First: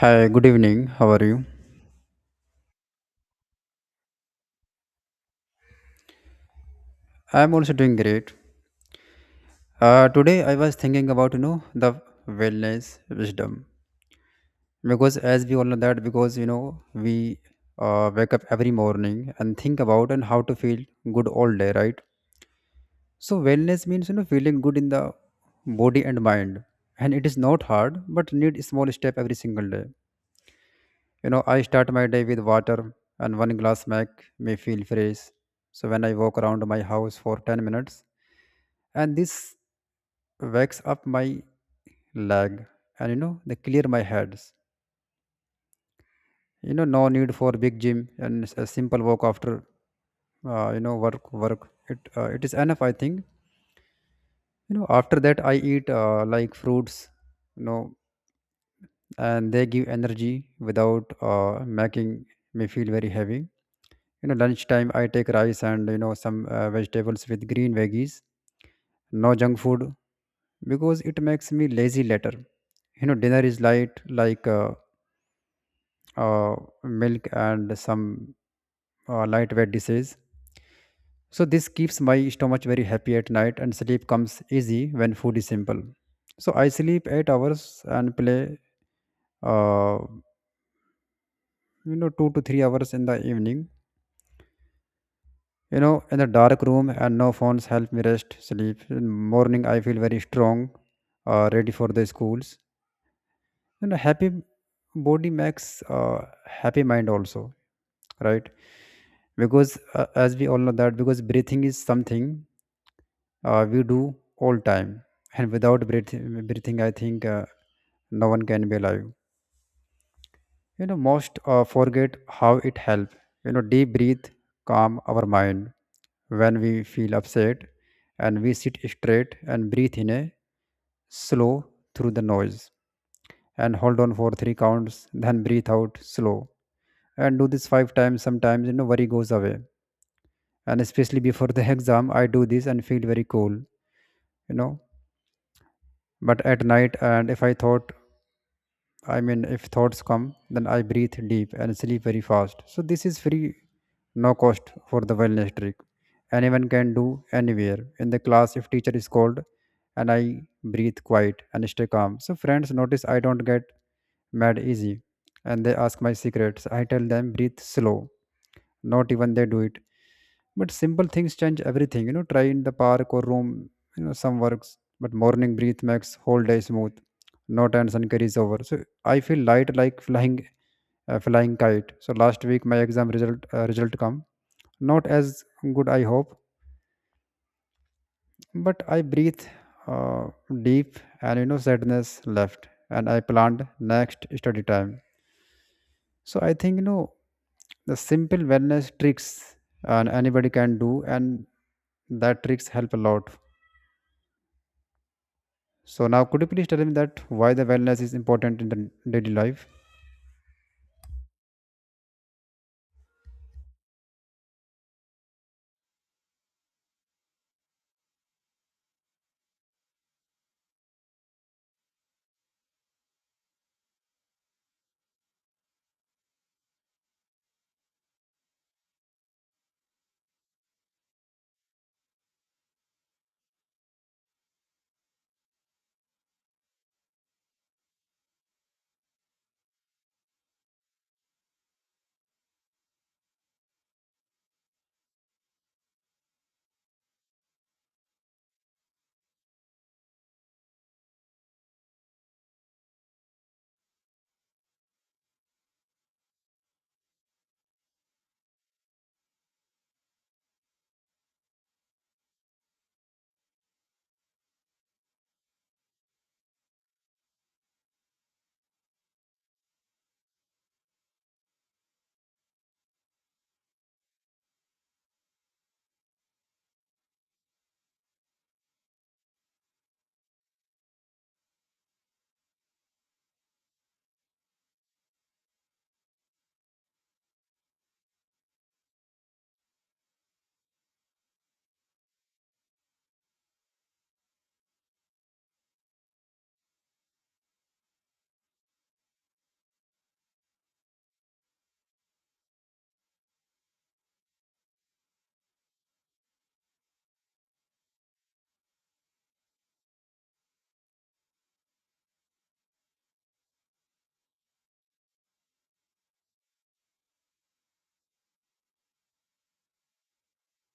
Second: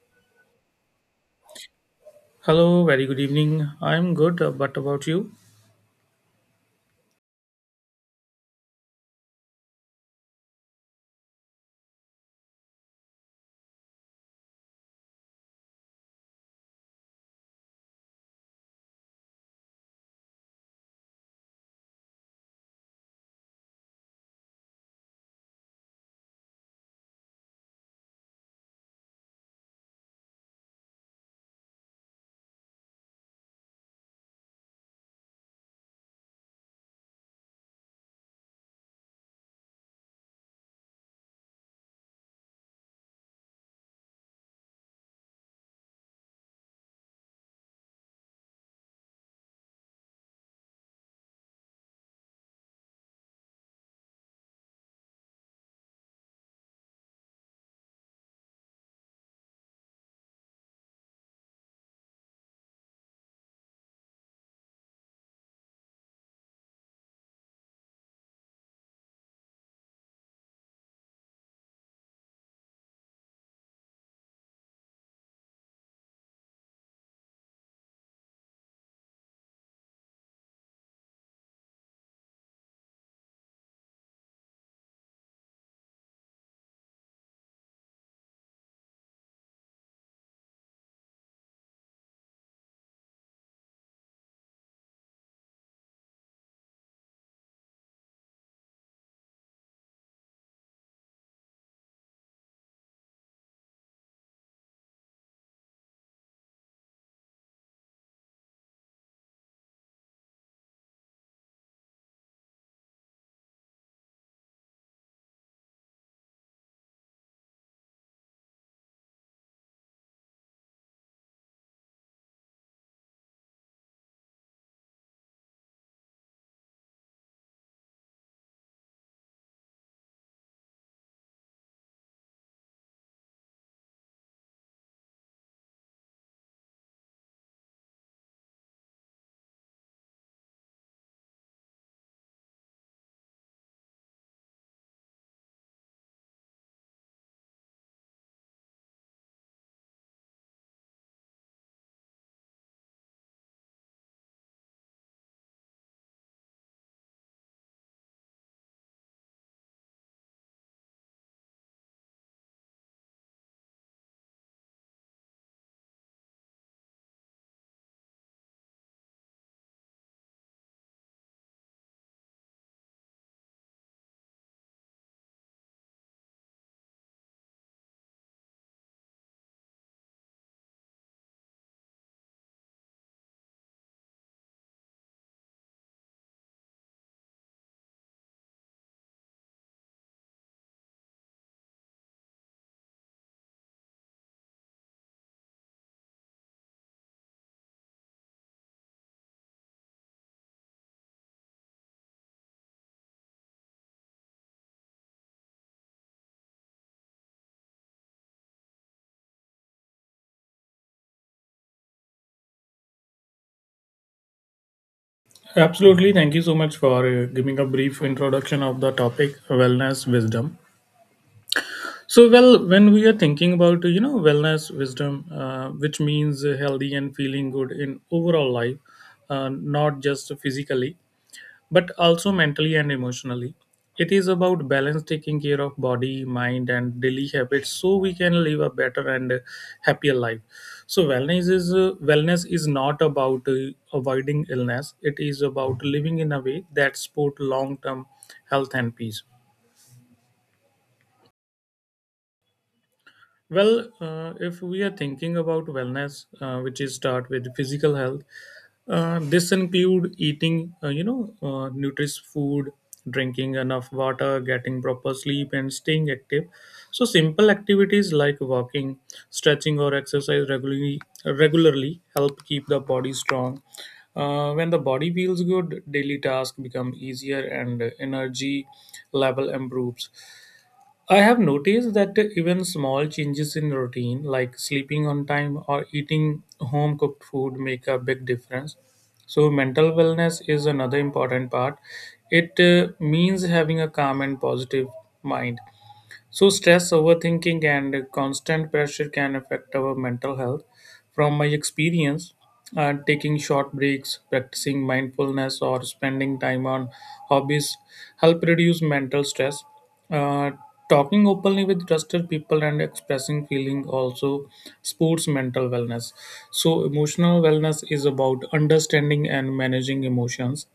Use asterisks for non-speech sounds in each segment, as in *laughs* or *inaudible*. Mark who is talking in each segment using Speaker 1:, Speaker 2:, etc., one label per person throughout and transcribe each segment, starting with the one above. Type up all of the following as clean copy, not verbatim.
Speaker 1: Hi, good evening. How are you?
Speaker 2: Hello, very good evening. I'm good, but about you?
Speaker 1: I'm also doing great. Today I was thinking about the wellness wisdom, because as we all know that, because you know we wake up every morning and think about and how to feel good all day, right? So wellness means feeling good in the body and mind, and it is not hard but need small step every single day. I start my day with water, and one glass make me feel fresh. So when I walk around my house for 10 minutes, and this wakes up my leg, and they clear my heads. No need for big gym, and a simple walk after work, it is enough I think. After that I eat like fruits, you know and they give energy without making me feel very heavy. Lunchtime I take rice, and some vegetables with green veggies. No junk food, because it makes me lazy later. Dinner is light, like uh, milk and some lightweight dishes. So this keeps my stomach very happy at night, and sleep comes easy when food is simple. So I sleep 8 hours and play uh, 2 to 3 hours in the evening, in the dark room, and no phones help me rest sleep in morning. I feel very strong, ready for the schools. Happy body makes uh, happy mind also, right? Because as we all know that, because breathing is something we do all time, and without breathing, I think no one can be alive. Most forget how it help. Deep breathe calm our mind when we feel upset, and we sit straight and breathe in a slow through the noise, and hold on for 3 counts, then breathe out slow, and do this 5 times. Sometimes worry goes away. And especially before the *laughs* exam I do this and feel very cool, you know but at night, and if I thought, I mean, if thoughts come, then I breathe deep and sleep very fast. So this is free, no cost for the wellness trick. Anyone can do anywhere in the class if teacher is called, and I breathe quiet and stay calm. So friends notice I don't get mad easy, and they ask my secrets. I tell them breathe slow, not even they do it, but simple things change everything. Try in the park or room. Some works, but morning breath makes whole day smooth. No tension carries over, so I feel light like flying, flying kite. So last week my exam result, come not as good I hope, but I breathe uh, deep, and sadness left, and I planned next study time. So I think the simple wellness tricks, and anybody can do, and that tricks help a lot. So now, could you please tell me that why the wellness is important in the daily life?
Speaker 2: Absolutely. Thank you so much for giving a brief introduction of the topic wellness wisdom. So, well, when we are thinking about wellness wisdom, which means healthy and feeling good in overall life, uh, not just physically. But also mentally and emotionally. It is about balance, taking care of body, mind, and daily habits, so we can live a better and happier life. So wellness is not about avoiding illness. It is about living in a way that support long term health and peace. Well, if we are thinking about wellness, which is start with physical health, this include eating, nutritious food, drinking enough water, getting proper sleep, and staying active. So simple activities like walking, stretching, or exercise regularly help keep the body strong. When the body feels good, daily tasks become easier and energy level improves. I have noticed that even small changes in routine, like sleeping on time or eating home cooked food, make a big difference. So, mental wellness is another important part. It means having a calm and positive mind. So, stress, overthinking, and constant pressure can affect our mental health. From my experience, taking short breaks, practicing mindfulness, or spending time on hobbies help reduce mental stress. Uh, talking openly with trusted people and expressing feeling also supports mental wellness. So, emotional wellness is about understanding and managing emotions.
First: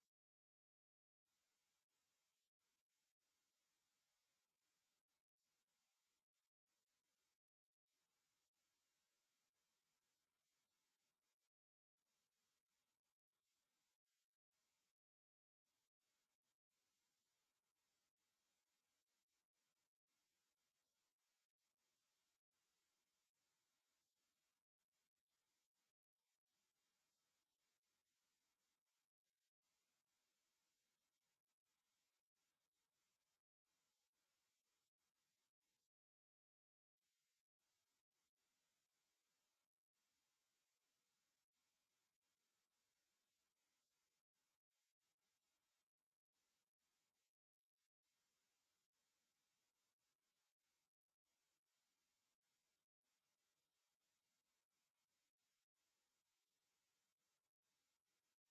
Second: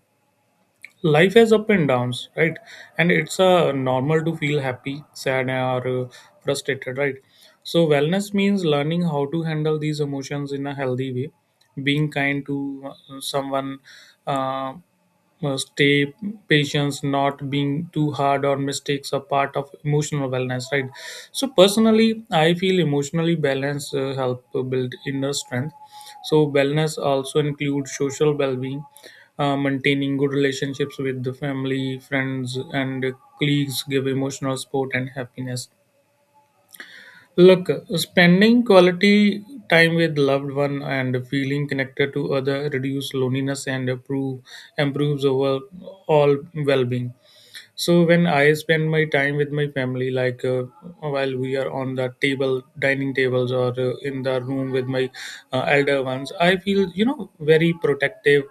Speaker 2: Life has up and downs, right? And it's normal to feel happy, sad, or frustrated, right? So wellness means learning how to handle these emotions in a healthy way, being kind to someone, uh, stay patient, not being too hard or mistakes are part of emotional wellness, right? So personally, I feel emotionally balance help build inner strength. So wellness also includes social well-being, maintaining good relationships with the family, friends, and colleagues give emotional support and happiness. Look, spending quality time with loved one and feeling connected to other reduce loneliness and improves overall well-being. So when I spend my time with my family, like while we are on the table, dining tables, or in the room with my elder ones, I feel very protective.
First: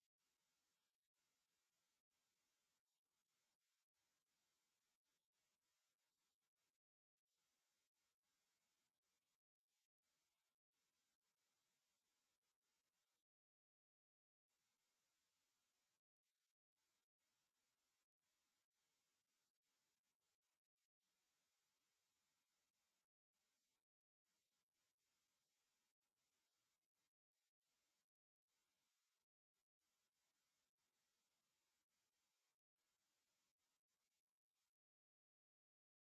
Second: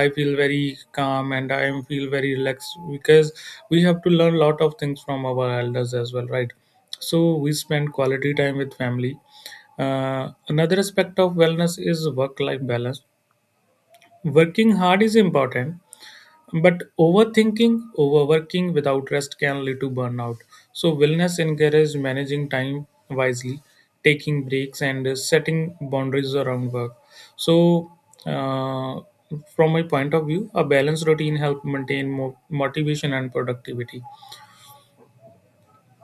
Speaker 2: I feel very calm and I am feel very relaxed because we have to learn a lot of things from our elders as well, right? So we spend quality time with family. Another aspect of wellness is work-life balance. Working hard is important, but overthinking, overworking without rest can lead to burnout. So, wellness encourages managing time wisely, taking breaks, and setting boundaries around work. So, uh, from my point of view, a balanced routine helps maintain motivation and productivity.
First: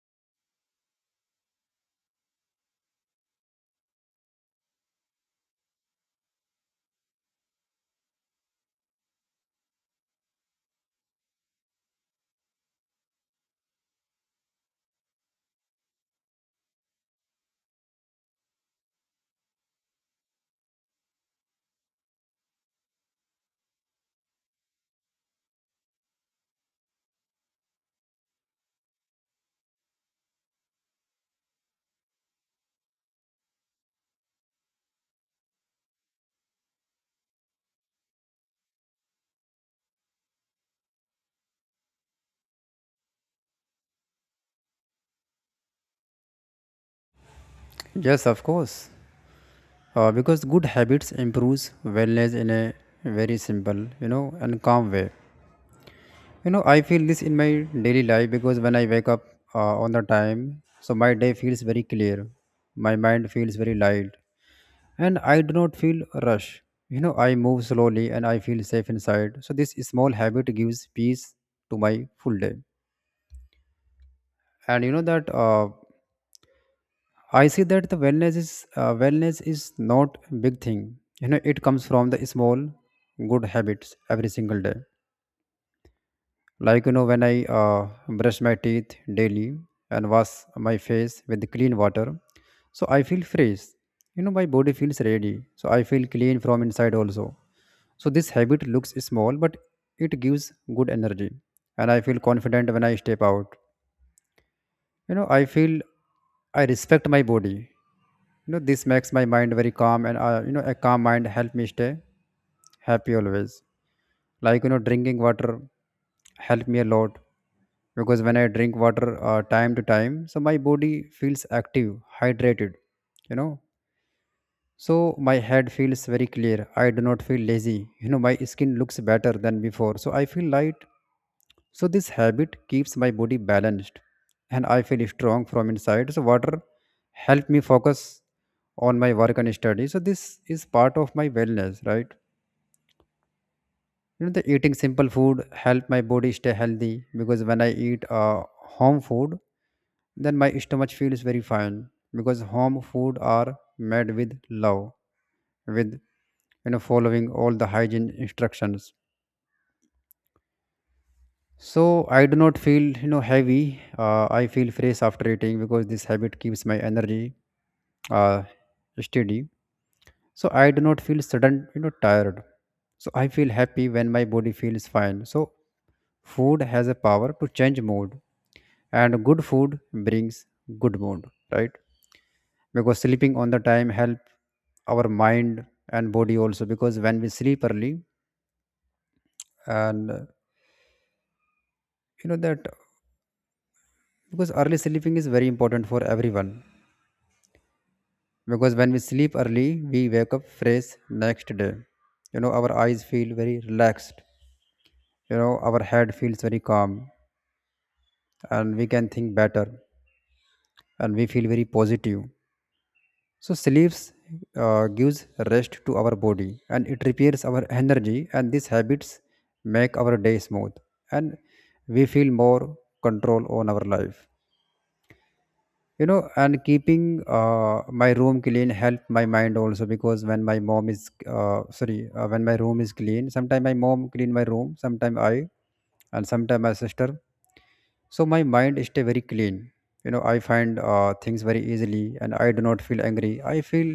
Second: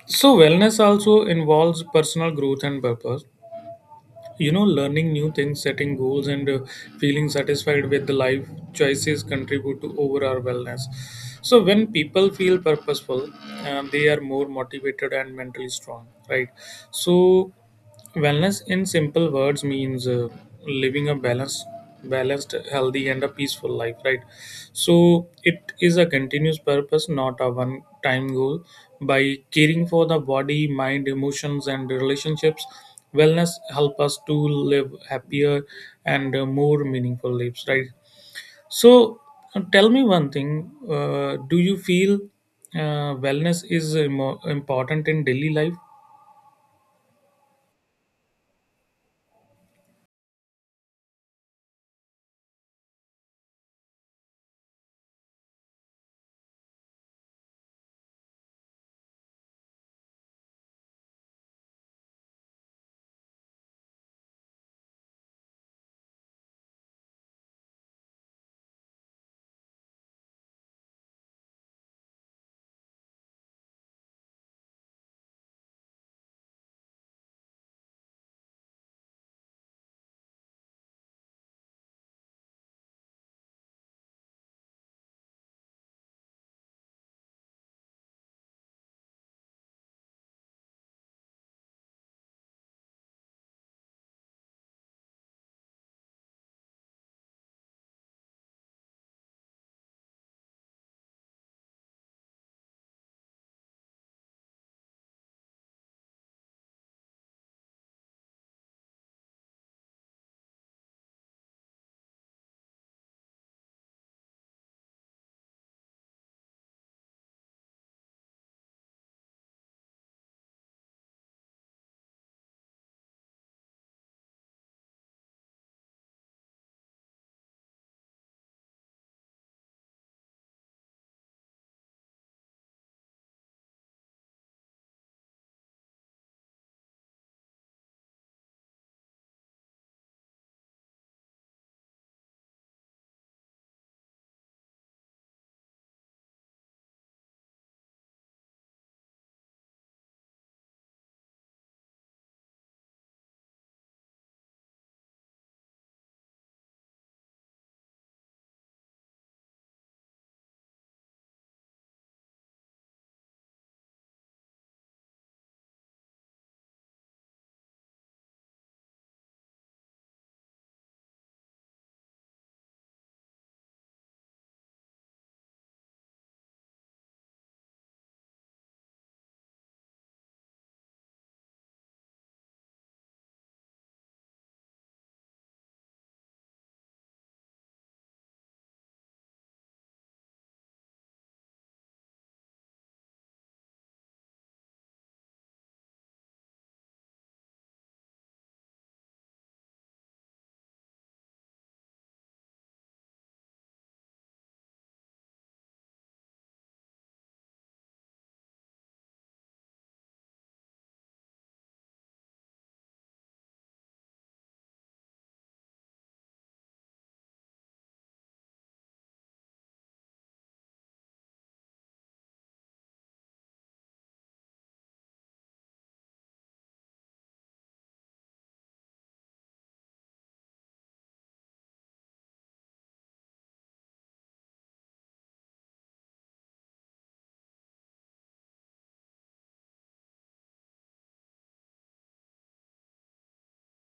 Speaker 2: So, wellness also involves personal growth and purpose, learning new things, setting goals, and feeling satisfied with the life choices contribute to overall wellness. So when people feel purposeful, they are more motivated and mentally strong, right? So wellness in simple words means living a balanced healthy and a peaceful life, right? So it is a continuous purpose, not a one time goal, by caring for the body, mind, emotions, and relationships. Wellness help us to live happier and more meaningful lives, right? So tell me one thing, do you feel wellness is important in daily life?
Speaker 1: Yes, of course. Because good habits improves wellness in a very simple, and calm way. I feel this in my daily life because when I wake up on the time, so my day feels very clear. My mind feels very light, and I do not feel rush. I move slowly and I feel safe inside. So this small habit gives peace to my full day. And you know that I see that the wellness is not big thing. You know, it comes from the small good habits every single day. Like when I brush my teeth daily and wash my face with clean water, so I feel fresh. My body feels ready, so I feel clean from inside also. So this habit looks small, but it gives good energy, and I feel confident when I step out. I feel I respect my body. This makes my mind very calm, and a calm mind help me stay happy always. Like drinking water help me a lot, because when I drink water time to time, so my body feels active, hydrated. You know, so my head feels very clear. I do not feel lazy. My skin looks better than before. So I feel light. So this habit keeps my body balanced, and I feel strong from inside. So water help me focus on my work and study. So this is part of my wellness, right? The eating simple food help my body stay healthy, because when I eat home food, then my stomach feels very fine, because home food are made with love, with following all the hygiene instructions. So I do not feel heavy. I feel fresh after eating, because this habit keeps my energy uh, steady. So I do not feel sudden tired. So I feel happy when my body feels fine. So food has a power to change mood, and good food brings good mood, right? Because sleeping on the time help our mind and body also, because when we sleep early and you know that, because early sleeping is very important for everyone, because when we sleep early, we wake up fresh next day. Our eyes feel very relaxed. Our head feels very calm, and we can think better, and we feel very positive. So sleeps gives rest to our body, and it repairs our energy, and these habits make our day smooth, and we feel more control on our life. And keeping my room clean help my mind also, because when my mom is sorry, when my room is clean, sometimes my mom clean my room, sometimes I, and sometimes my sister. So my mind stay very clean. I find things very easily, and I do not feel angry. I feel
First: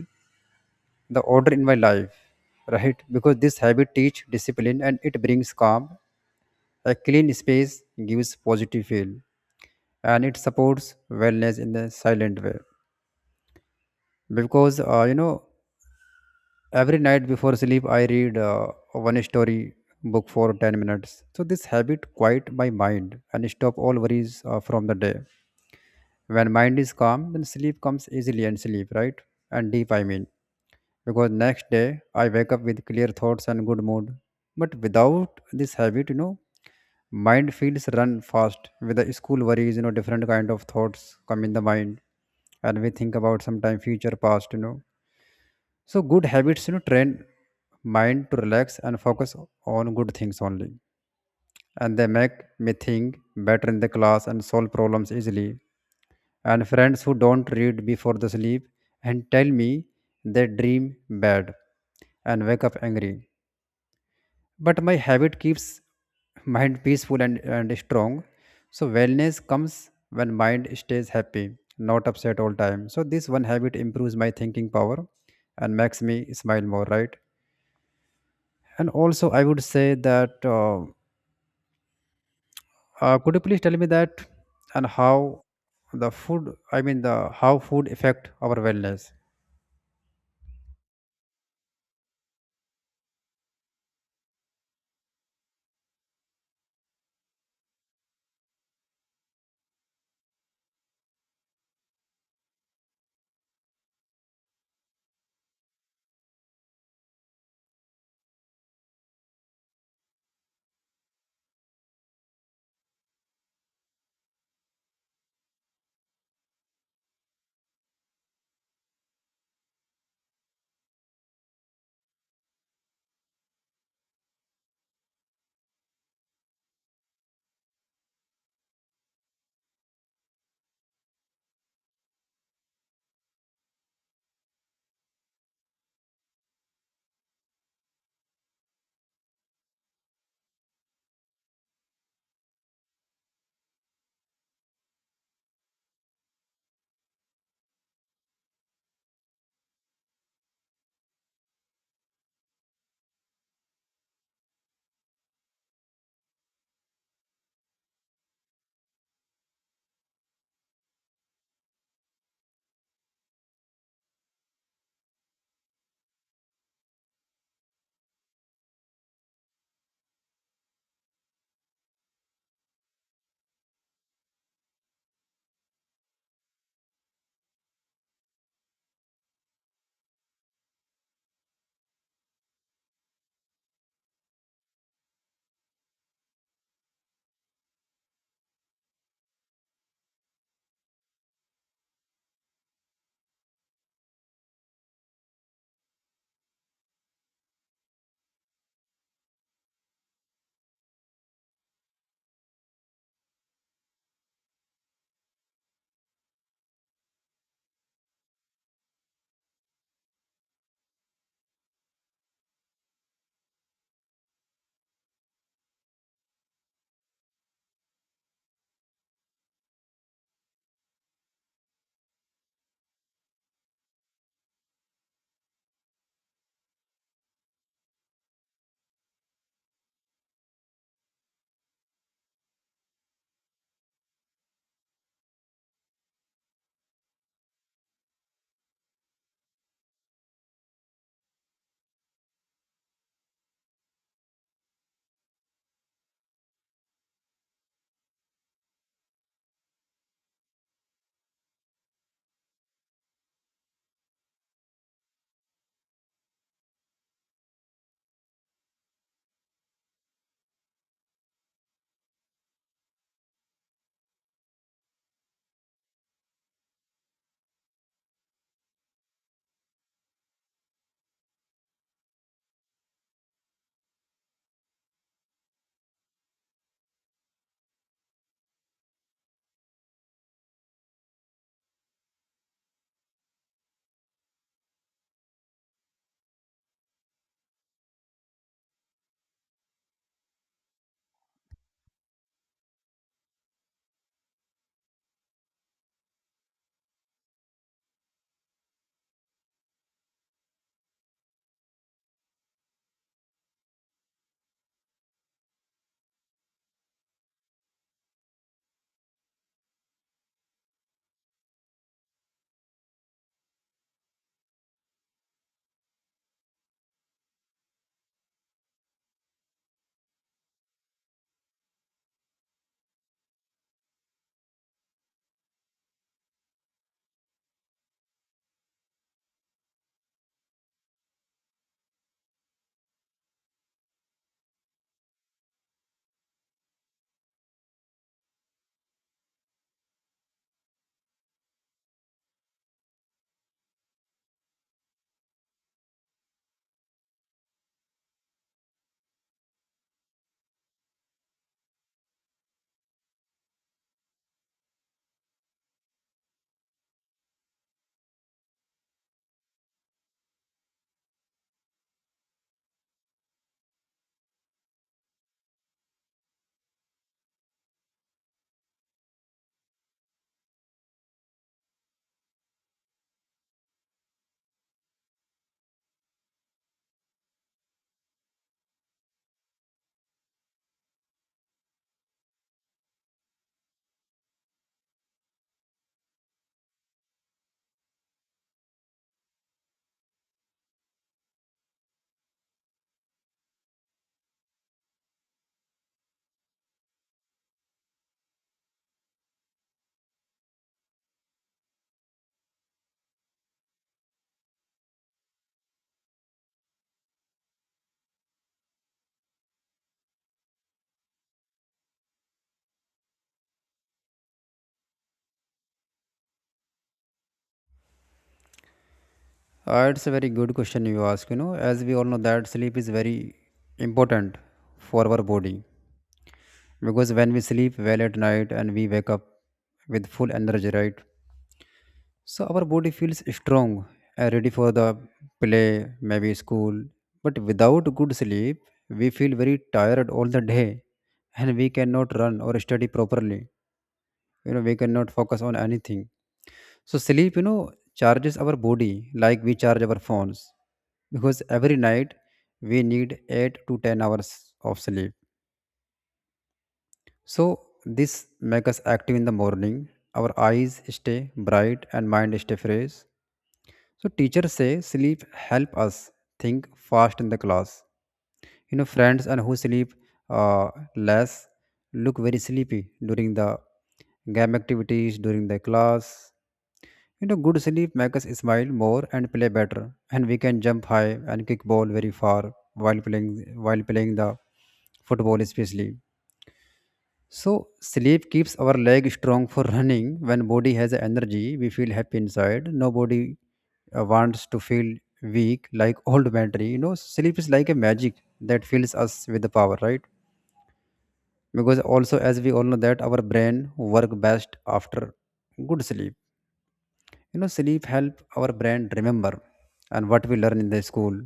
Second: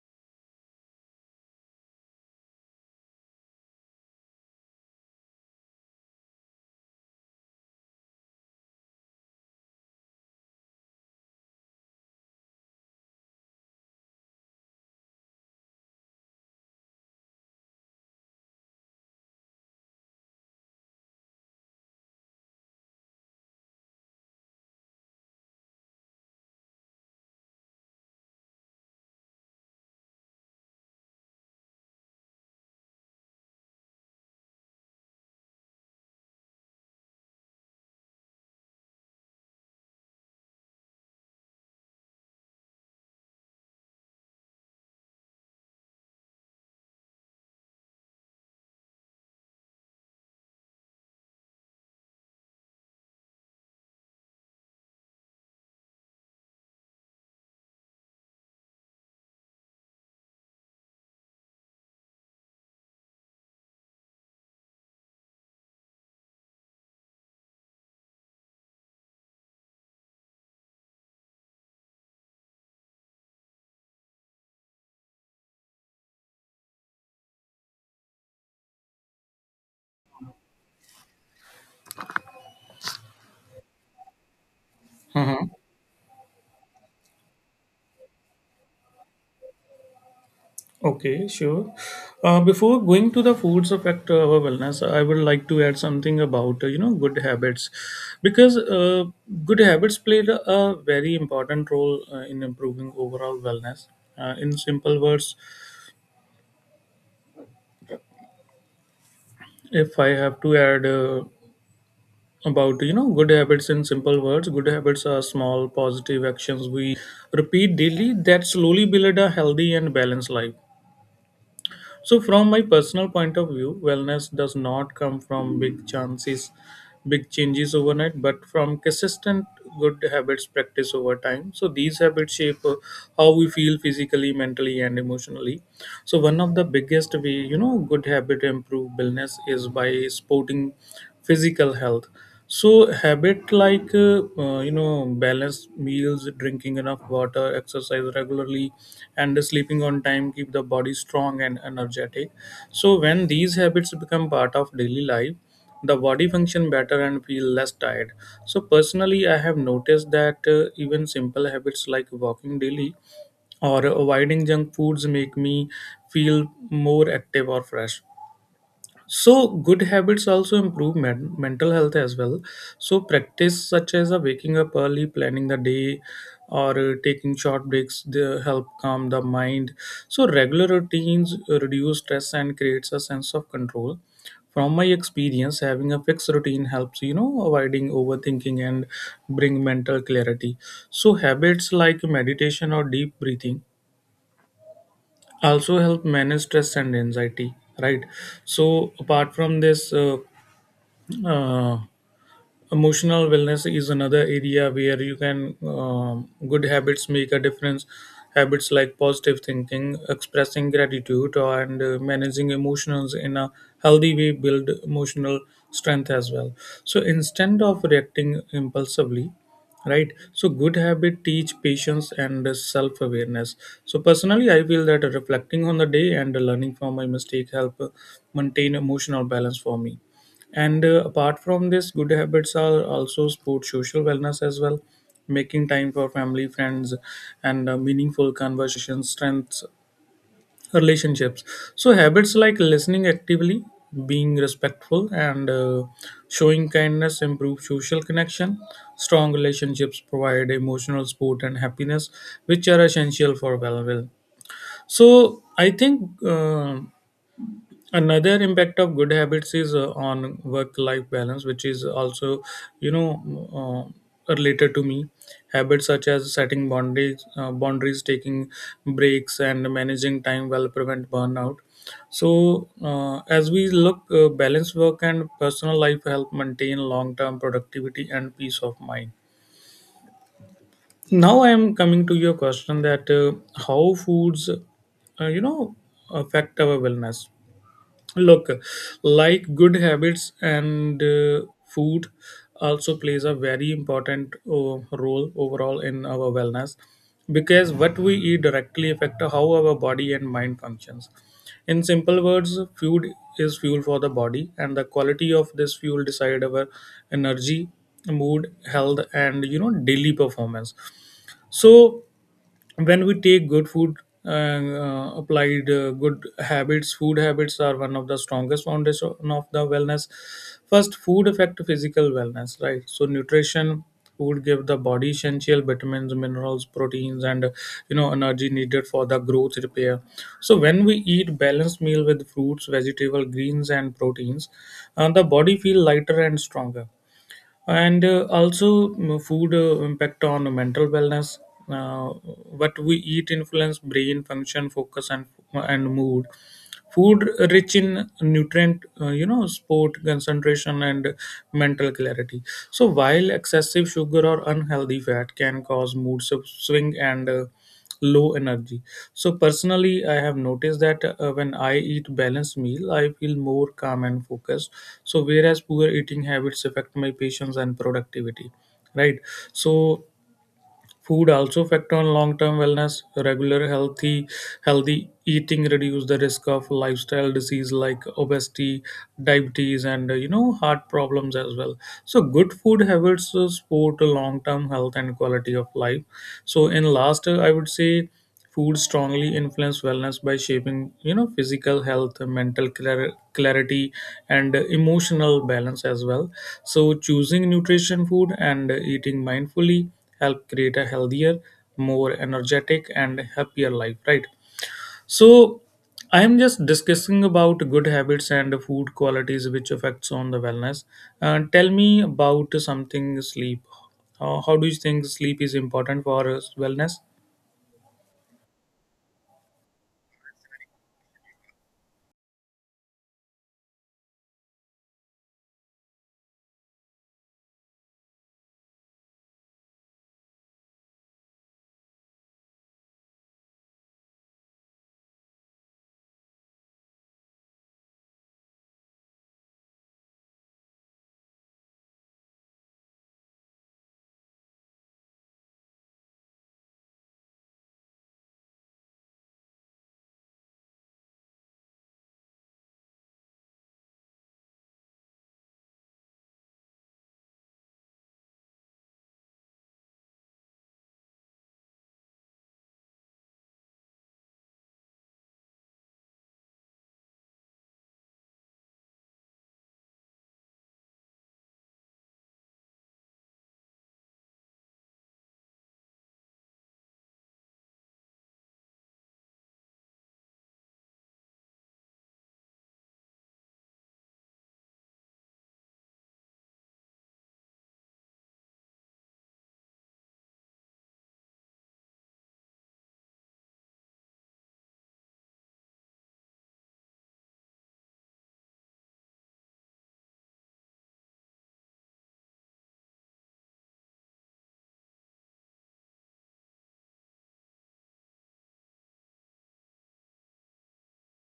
Speaker 1: the order in my life, right? Because this habit teach discipline, and it brings calm. A clean space gives positive feel, and it supports wellness in a silent way. Because every night before sleep, I read one story book for 10 minutes. So this habit quiet my mind and stop all worries from the day. When mind is calm, then sleep comes easily and sleep, right? And deep, I mean. Because next day, I wake up with clear thoughts and good mood. But without this habit, mind feels run fast with the school worries. You know, different kind of thoughts come in the mind. And we think about sometime future, past, you know. So good habits, train mind to relax and focus on good things only. And they make me think better in the class and solve problems easily. And friends who don't read before the sleep and tell me they dream bad and wake up angry. But my habit keeps mind peaceful and strong. So wellness comes when mind stays happy, not upset all time. So this one habit improves my thinking power and makes me smile more, right? And also I would say that could you please tell me that and how
Speaker 2: Mhm.
Speaker 1: the food, I mean the how food affect our wellness?
Speaker 2: Okay, sure. Before going to the foods affect our wellness, I would like to add something about good habits, because good habits played a very important role in improving overall wellness. In simple words, if I have to add about good habits in simple words, good habits are small positive actions we repeat daily that slowly build a healthy and balanced life. So, from my personal point of view, wellness does not come from big changes overnight, but from consistent good habits practice over time. So these habits shape how we feel physically, mentally, and emotionally. So one of the biggest way, good habit improve wellness is by sporting physical health. So habit like balanced meals, drinking enough water, exercise regularly, and sleeping on time keep the body strong and energetic. So when these habits become part of daily life, the body function better and feel less tired. So personally, I have noticed that even simple habits like walking daily or avoiding junk foods make me feel more active or fresh. So, good habits also improve mental health as well. So, practice such as a waking up early, planning the day, or taking short breaks they help calm the mind. So, regular routines reduce stress and creates a sense of control. From my experience, having a fixed routine helps avoiding overthinking and bring mental clarity. So, habits like meditation or deep breathing also help manage stress and anxiety. Right. So, apart from this. Uh, Emotional wellness is another area where you can good habits make a difference. Habits like positive thinking, expressing gratitude, and managing emotions in a healthy way build emotional strength as well. So instead of reacting impulsively, right. So good habit teach patience and self awareness. So personally, I feel that reflecting on the day and learning from my mistake help maintain emotional balance for me. And apart from this, good habits are also support social wellness as well. Making time for family, friends, and meaningful conversations strengths relationships. So habits like listening actively, being respectful, and showing kindness improve social connection. Strong relationships provide emotional support and happiness, which are essential for well-being. So I think. Another impact of good habits is on work life balance, which is also you know related to me. Habits such as setting boundaries, taking breaks, and managing time well prevent burnout. So as we look, balance work and personal life help maintain long term productivity and peace of mind. Now I am coming to your question, that how foods, affect our wellness. Look, like good habits and food also plays a very important role overall in our wellness, because what we eat directly affect how our body and mind functions. In simple words, food is fuel for the body and the quality of this fuel decide our energy, mood, health and daily performance. So when we take good food and applied good habits, food habits are one of the strongest foundation of the wellness. First, food affect physical wellness, right? So nutrition food give the body essential vitamins, minerals, proteins, and energy needed for the growth repair. So when we eat balanced meal with fruits, vegetable greens, and proteins, the body feel lighter and stronger. And also, food impact on mental wellness. Uh, what we eat influence brain function, focus, and mood. Food rich in nutrient, sport concentration and mental clarity. So while excessive sugar or unhealthy fat can cause mood swing and low energy. So personally, I have noticed that when I eat balanced meal I feel more calm and focused, so whereas poor eating habits affect my patience and productivity, right. So food also affect on long-term wellness. Regular healthy eating reduce the risk of lifestyle disease like obesity, diabetes, and heart problems as well. So good food habits support a long-term health and quality of life. So in last, I would say. Food strongly influence wellness by shaping, physical health, mental clarity, and emotional balance as well. So choosing nutrition food and eating mindfully help create a healthier, more energetic, and happier life. Right. So I am just discussing about good habits and food qualities which affects on the wellness. Tell me about something sleep. How do you think sleep is important for wellness?
Speaker 1: It's a very good question you ask. You know, as we all know that sleep is very important for our body, because when we sleep well at night, and we wake up with full energy, right? So our body feels strong and ready for the play, maybe school. But without good sleep, we feel very tired all the day, and we cannot run or study properly. You know, we cannot focus on anything. So sleep, you know, charges our body like we charge our phones, because every night we need 8 to 10 hours of sleep. So this makes us active in the morning. Our eyes stay bright and mind stay fresh. So teachers say sleep help us think fast in the class. You know, friends and who sleep uh, less look very sleepy during the game activities during the class. You know, good sleep makes us smile more and play better, and we can jump high and kick ball very far while playing, the football especially. So sleep keeps our leg strong for running. When body has energy, we feel happy inside. Nobody wants to feel weak like old battery. You know, sleep is like a magic that fills us with the power, right? Because also, as we all know, that our brain work best after good sleep. You know, sleep help our brain remember and what we learn in the school.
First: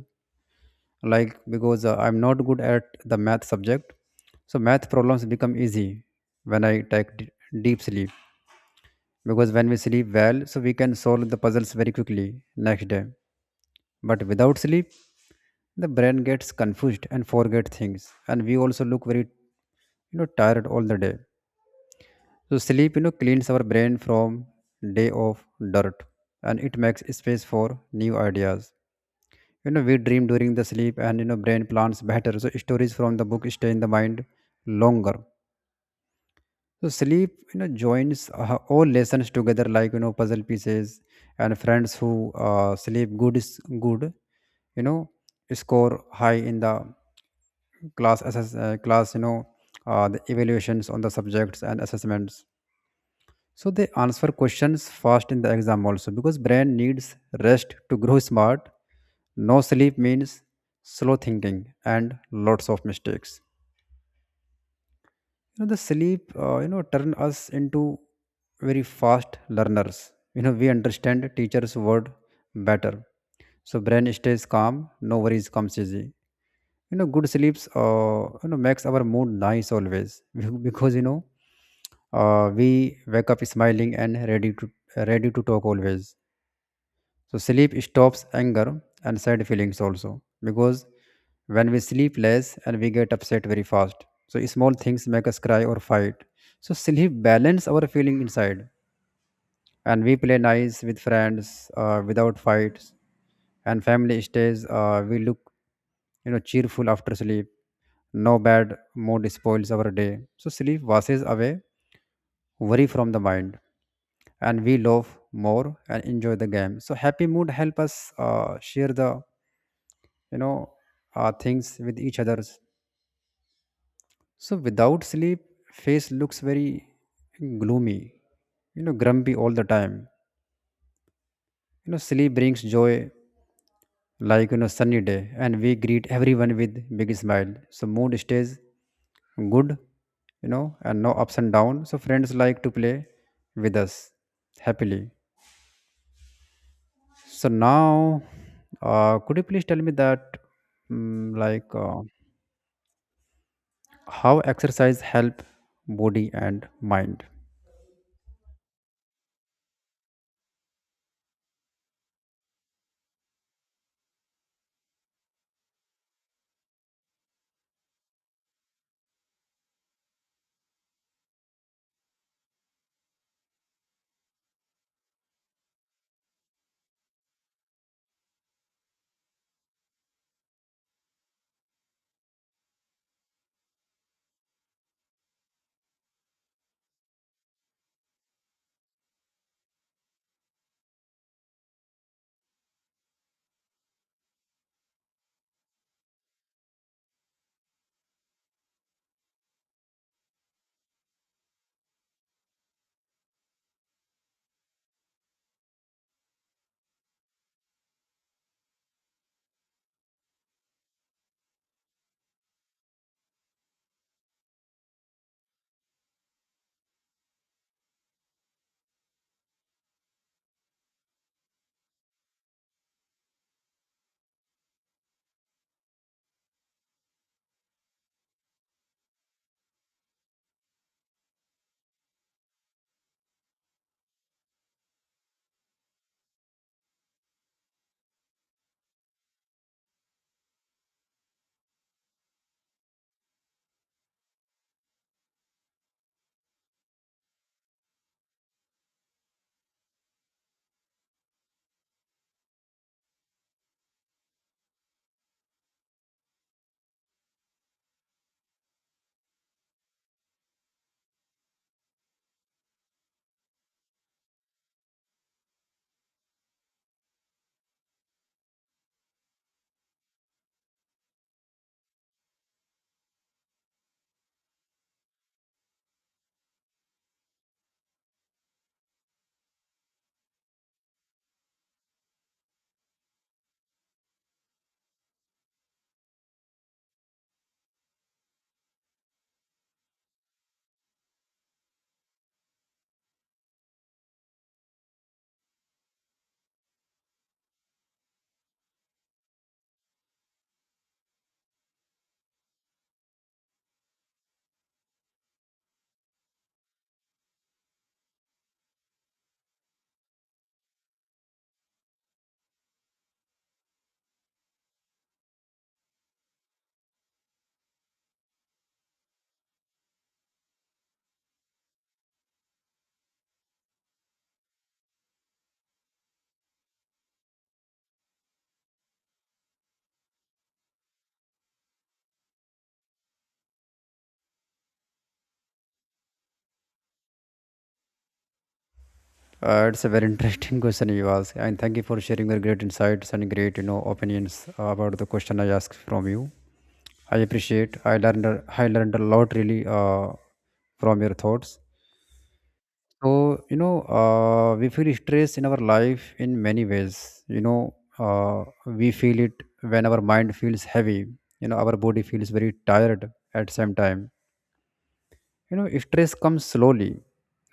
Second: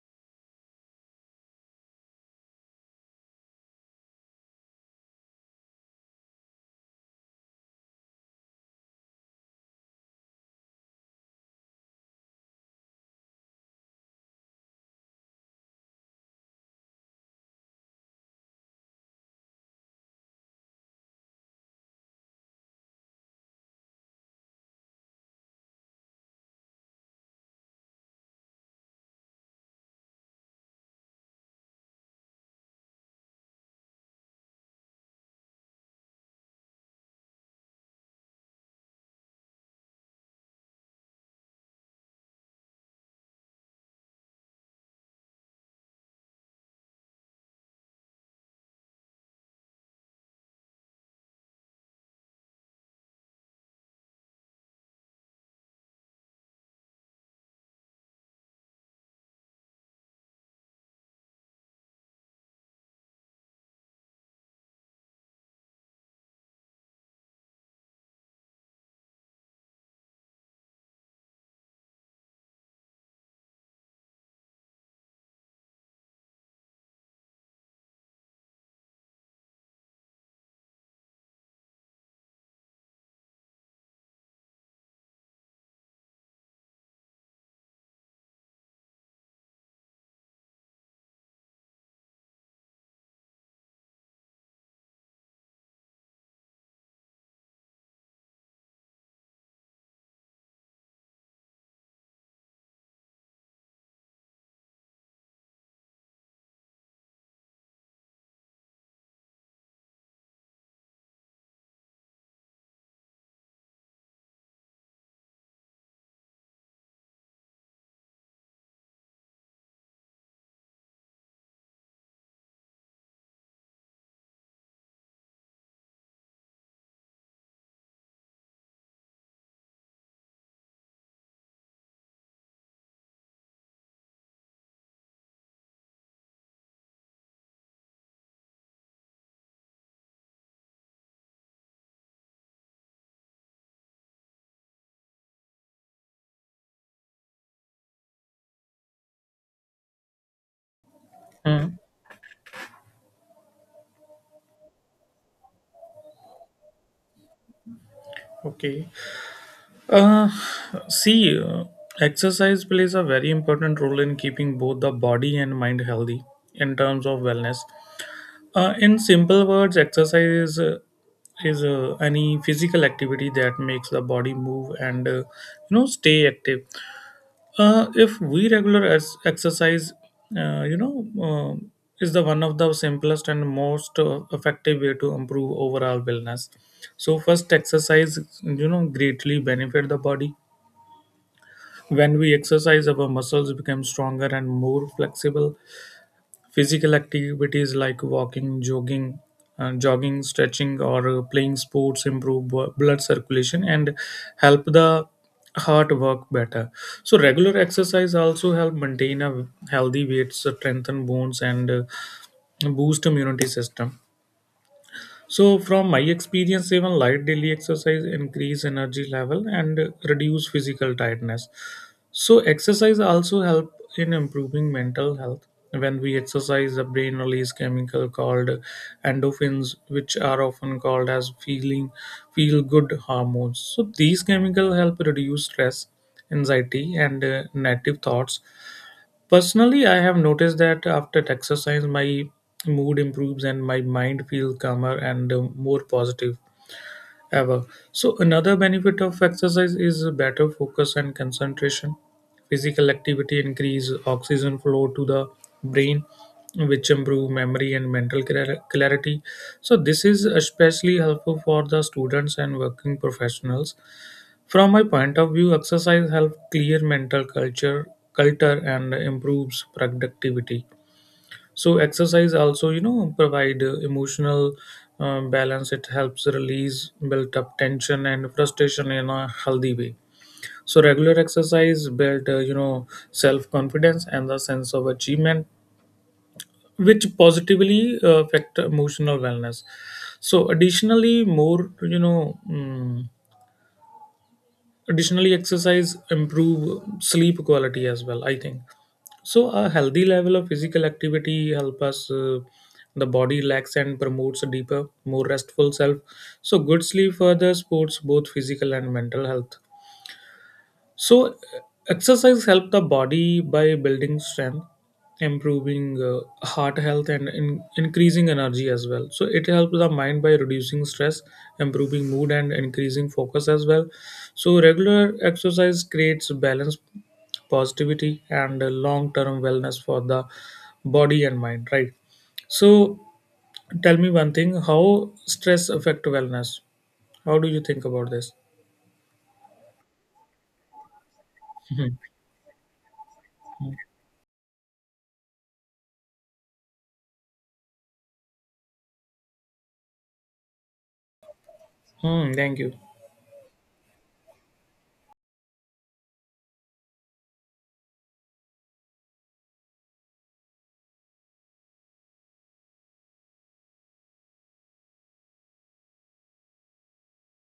Speaker 1: Because I'm not good at the math subject, so math problems become easy when I take deep sleep, because when we sleep well so we can solve the puzzles very quickly next day. But without sleep the brain gets confused and forget things, and we also look very, tired all the day. So sleep, cleans our brain from day of dirt, and it makes space for new ideas. You know, we dream during the sleep, and brain plans better, so stories from the book stay in the mind longer. So sleep, you know, joins all lessons together like, you know, puzzle pieces, and friends who sleep good is good, you know, score high in the class, you know, the evaluations on the subjects and assessments. So they answer questions fast in the exam also, because brain needs rest to grow smart. No sleep means slow thinking and lots of mistakes. You know, the sleep, you know, turn us into very fast learners. You know, we understand teacher's word better, so brain stays calm, no worries, comes easy. You know, good sleeps, you know, makes our mood nice always *laughs* because, you know, we wake up smiling and ready to ready to talk always. So sleep stops anger and sad feelings also, because when we sleep less and we get upset very fast. So small things make us cry or fight. So sleep balance our feeling inside, and we play nice with friends without fights, and family stays we look, you know, cheerful after sleep. No bad mood spoils our day. So sleep washes away worry from the mind, and we love more and enjoy the game. So happy mood help us share the, you know things with each others. So without sleep, face looks very gloomy, you know, grumpy all the time. You know, sleep brings joy, like, you know, sunny day, and we greet everyone with big smile, so mood stays good, you know, and no ups and down, so friends like to play with us happily. So now, could you please tell me that, mm, like,
Speaker 2: Hmm.
Speaker 1: uh, how exercise help body and mind?
Speaker 2: Okay. See, exercise plays a very important role in keeping both the body and mind healthy in terms of wellness. In simple words, exercise is any physical activity that makes the body move and stay active. If we regular as exercise, uh, you know, um is the one of the simplest and most effective way to improve overall wellness. So first, exercise greatly benefit the body. When we exercise, our muscles become stronger and more flexible. Physical activities like walking, jogging, stretching, or playing sports improve blood circulation and help the heart work better. So regular exercise also help maintain a healthy weight, strengthen bones, and boost immunity system. So, from my experience, even light daily exercise increase energy level and reduce physical tiredness. So, exercise also help in improving mental health. When we exercise, the brain release chemical called endorphins, which are often called as feel good hormones. So, these chemical help reduce stress, anxiety, and negative thoughts. Personally, I have noticed that after exercise, my mood improves and my mind feels calmer and more positive ever. So, another benefit of exercise is better focus and concentration. Physical activity increase oxygen flow to the brain, which improve memory and mental clarity. So, this is especially helpful for the students and working professionals. From my point of view, exercise helps clear mental culture and improves productivity. So exercise also provide emotional balance. It helps release built up tension and frustration in a healthy way. So regular exercise build self confidence and the sense of achievement, which positively affect emotional wellness. So additionally more you know mm, additionally exercise improve sleep quality as well, I think. So a healthy level of physical activity help us, the body relax and promotes a deeper more restful self. So good sleep further supports both physical and mental health. So, exercise helps the body by building strength, improving heart health, and increasing energy as well. So, it helps the mind by reducing stress, improving mood, and increasing focus as well. So, regular exercise creates balance, positivity, and long term wellness for the body and mind, right? So, tell me one thing, how stress affect wellness? How do you think about this?
Speaker 1: It's a very *laughs* interesting question you ask, and thank you
Speaker 2: Hmm.
Speaker 1: for sharing your great insights and great, you know, opinions about the question I asked from you. I appreciate. I learned. I learned a lot, really, from your thoughts.
Speaker 2: Hmm, thank you.
Speaker 1: So, you know, we feel stress in our life in many ways. You know, we feel it when our mind feels heavy. You know, our body feels very tired at same time. You know, stress comes slowly,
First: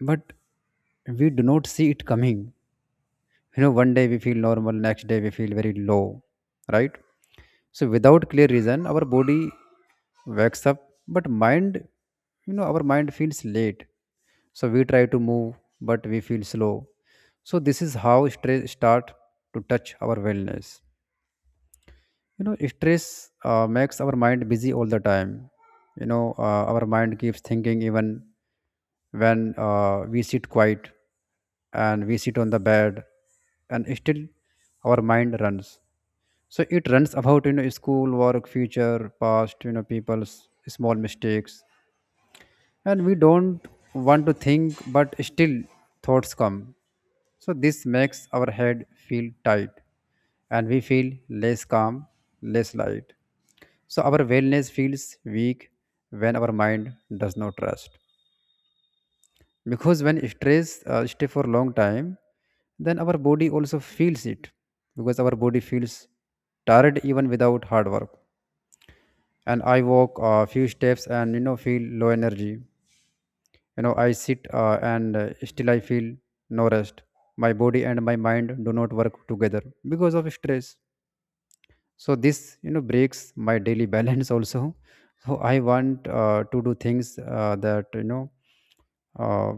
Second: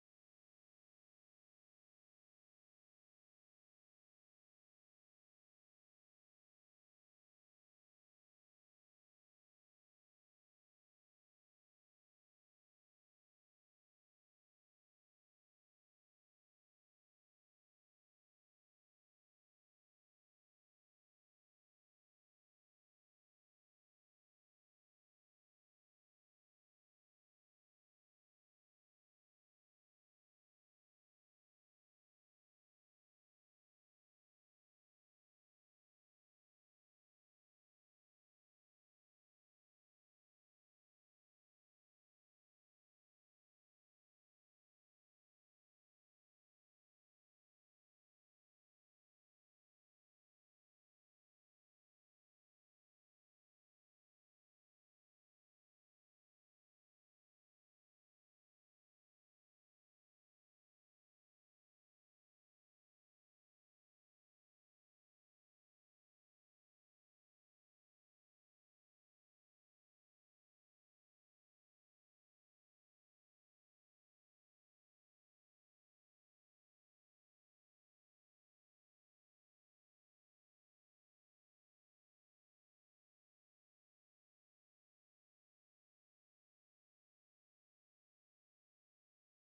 Speaker 1: but we do not see it coming. You know, one day we feel normal, next day we feel very low, right? So without clear reason our body wakes up, but mind, you know, our mind feels late. So we try to move, but we feel slow. So this is how stress start to touch our wellness. You know, stress, makes our mind busy all the time. You know, our mind keeps thinking even when we sit quiet, and we sit on the bed, and still our mind runs. So it runs about, you know, school work, future, past, you know, people's small mistakes, and we don't want to think, but still thoughts come. So this makes our head feel tight, and we feel less calm, less light. So our wellness feels weak when our mind does not rest. Because when stress stay for a long time, then our body also feels it. Because our body feels tired even without hard work, and I walk a few steps and, you know, feel low energy. You know, I sit and still I feel no rest. My body and my mind do not work together because of stress. So this, you know, breaks my daily *laughs* balance also. So I want to do things that, you know, uh,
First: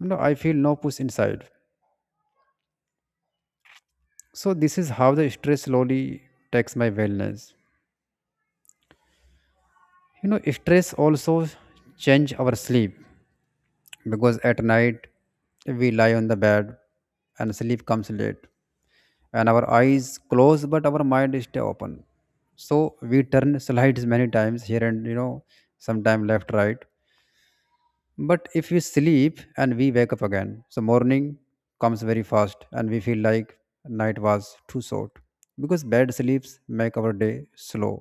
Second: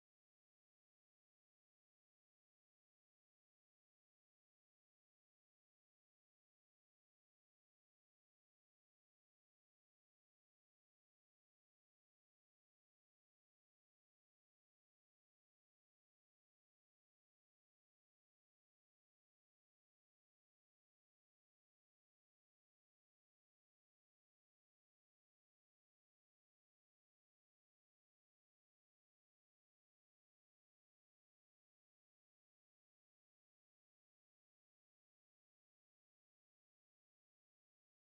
Speaker 1: you know, I feel no push inside. So this is how the stress slowly takes my wellness. You know, stress also change our sleep, because at night we lie on the bed and sleep comes late, and our eyes close but our mind stay open. So we turn slides many times here and, you know, sometime left, right. But if we sleep and we wake up again, so morning comes very fast, and we feel like night was too short, because bad sleeps make our day slow.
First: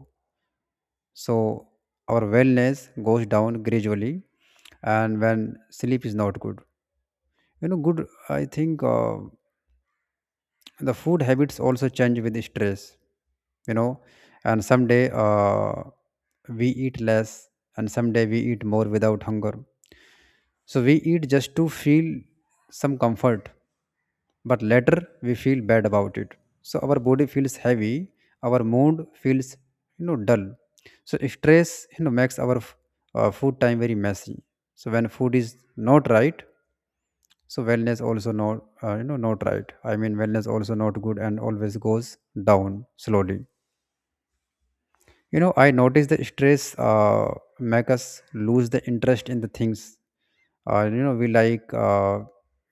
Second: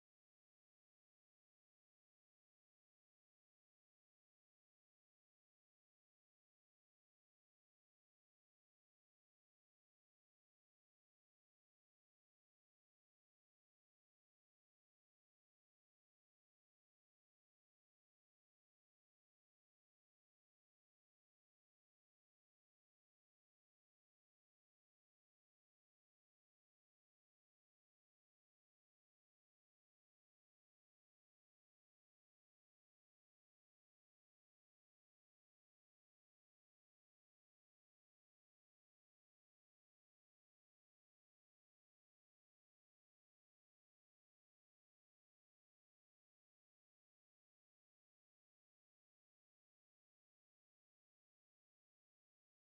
Speaker 1: So our wellness goes down gradually. And when sleep is not good, you know, good, I think, the food habits also change with stress, you know. And someday we eat less, and someday we eat more without hunger. So we eat just to feel some comfort, but later we feel bad about it. So our body feels heavy, our mood feels, you know, dull. So stress, you know, makes our food time very messy. So when food is not right, so wellness also not not right. I mean, wellness also not good, and always goes down slowly. You know, I notice that stress uh, make us lose the interest in the things you know, we like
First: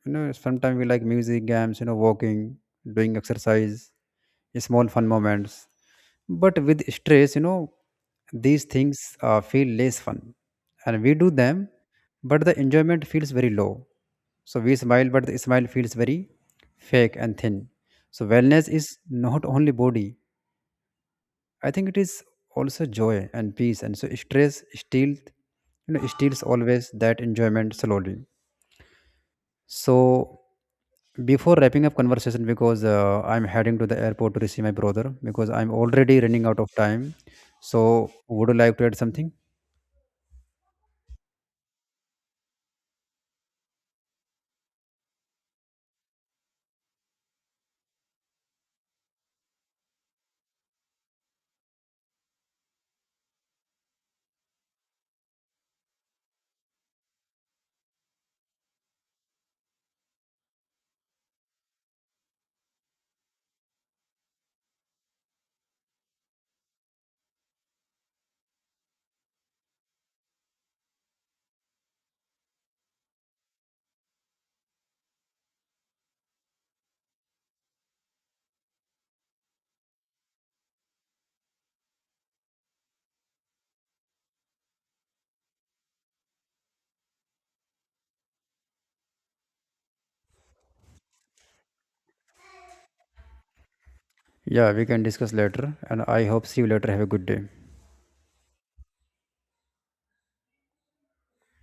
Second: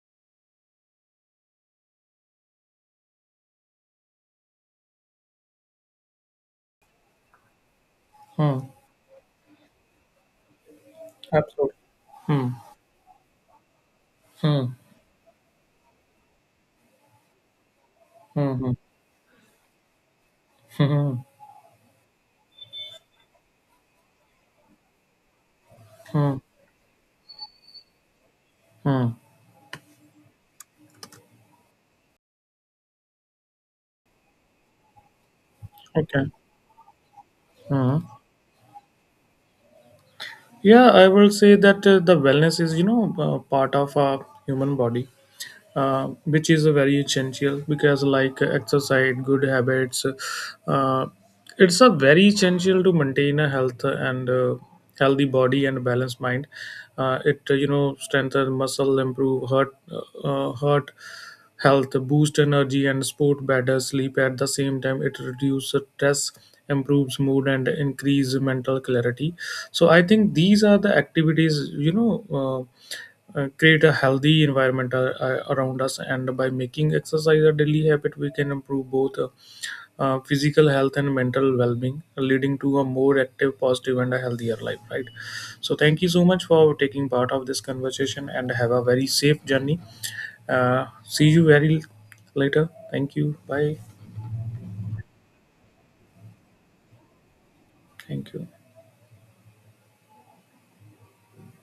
Speaker 1: you know, sometimes we like music, games, you know, walking, doing exercise, small fun moments. But with stress, you know,
Speaker 2: Hmm,
Speaker 1: these things feel less fun, and we do them,
Speaker 2: absolutely.
Speaker 1: but
Speaker 2: Hmm.
Speaker 1: the enjoyment feels very low. So
Speaker 2: Hmm.
Speaker 1: we smile, but the smile feels very fake and thin. So
Speaker 2: Hmm.
Speaker 1: wellness
Speaker 2: Hmm.
Speaker 1: is not only body,
Speaker 2: Hmm.
Speaker 1: I think it is also joy and peace, and so stress steals, you know,
Speaker 2: Hmm. Hmm.
Speaker 1: steals always that enjoyment slowly.
Speaker 2: Hmm.
Speaker 1: So before wrapping up conversation, because I'm heading to the airport to receive my brother, because I'm already
Speaker 2: Okay.
Speaker 1: running out of time.
Speaker 2: Hmm.
Speaker 1: So would you like to add something?
Speaker 2: Yeah, I will say that the wellness is, part of our human body, which is very essential because, like, exercise, good habits, uh, it's a very essential to maintain a health and healthy body and balanced mind. It strengthen muscle, improve heart health, boost energy and support better sleep. At the same time, it reduces stress, improves mood, and increase mental clarity. So I think these are the activities. Uh, Create a healthy environment around us, and by making exercise a daily habit we can improve both physical health and mental well-being, leading to a more active, positive, and a healthier life, right. So thank you so much for taking part of this conversation and have a very safe journey. See you very later. Thank you. Bye.
Speaker 1: Yeah, we can discuss later, and I hope see you later. Have a good day.
Speaker 2: Thank you.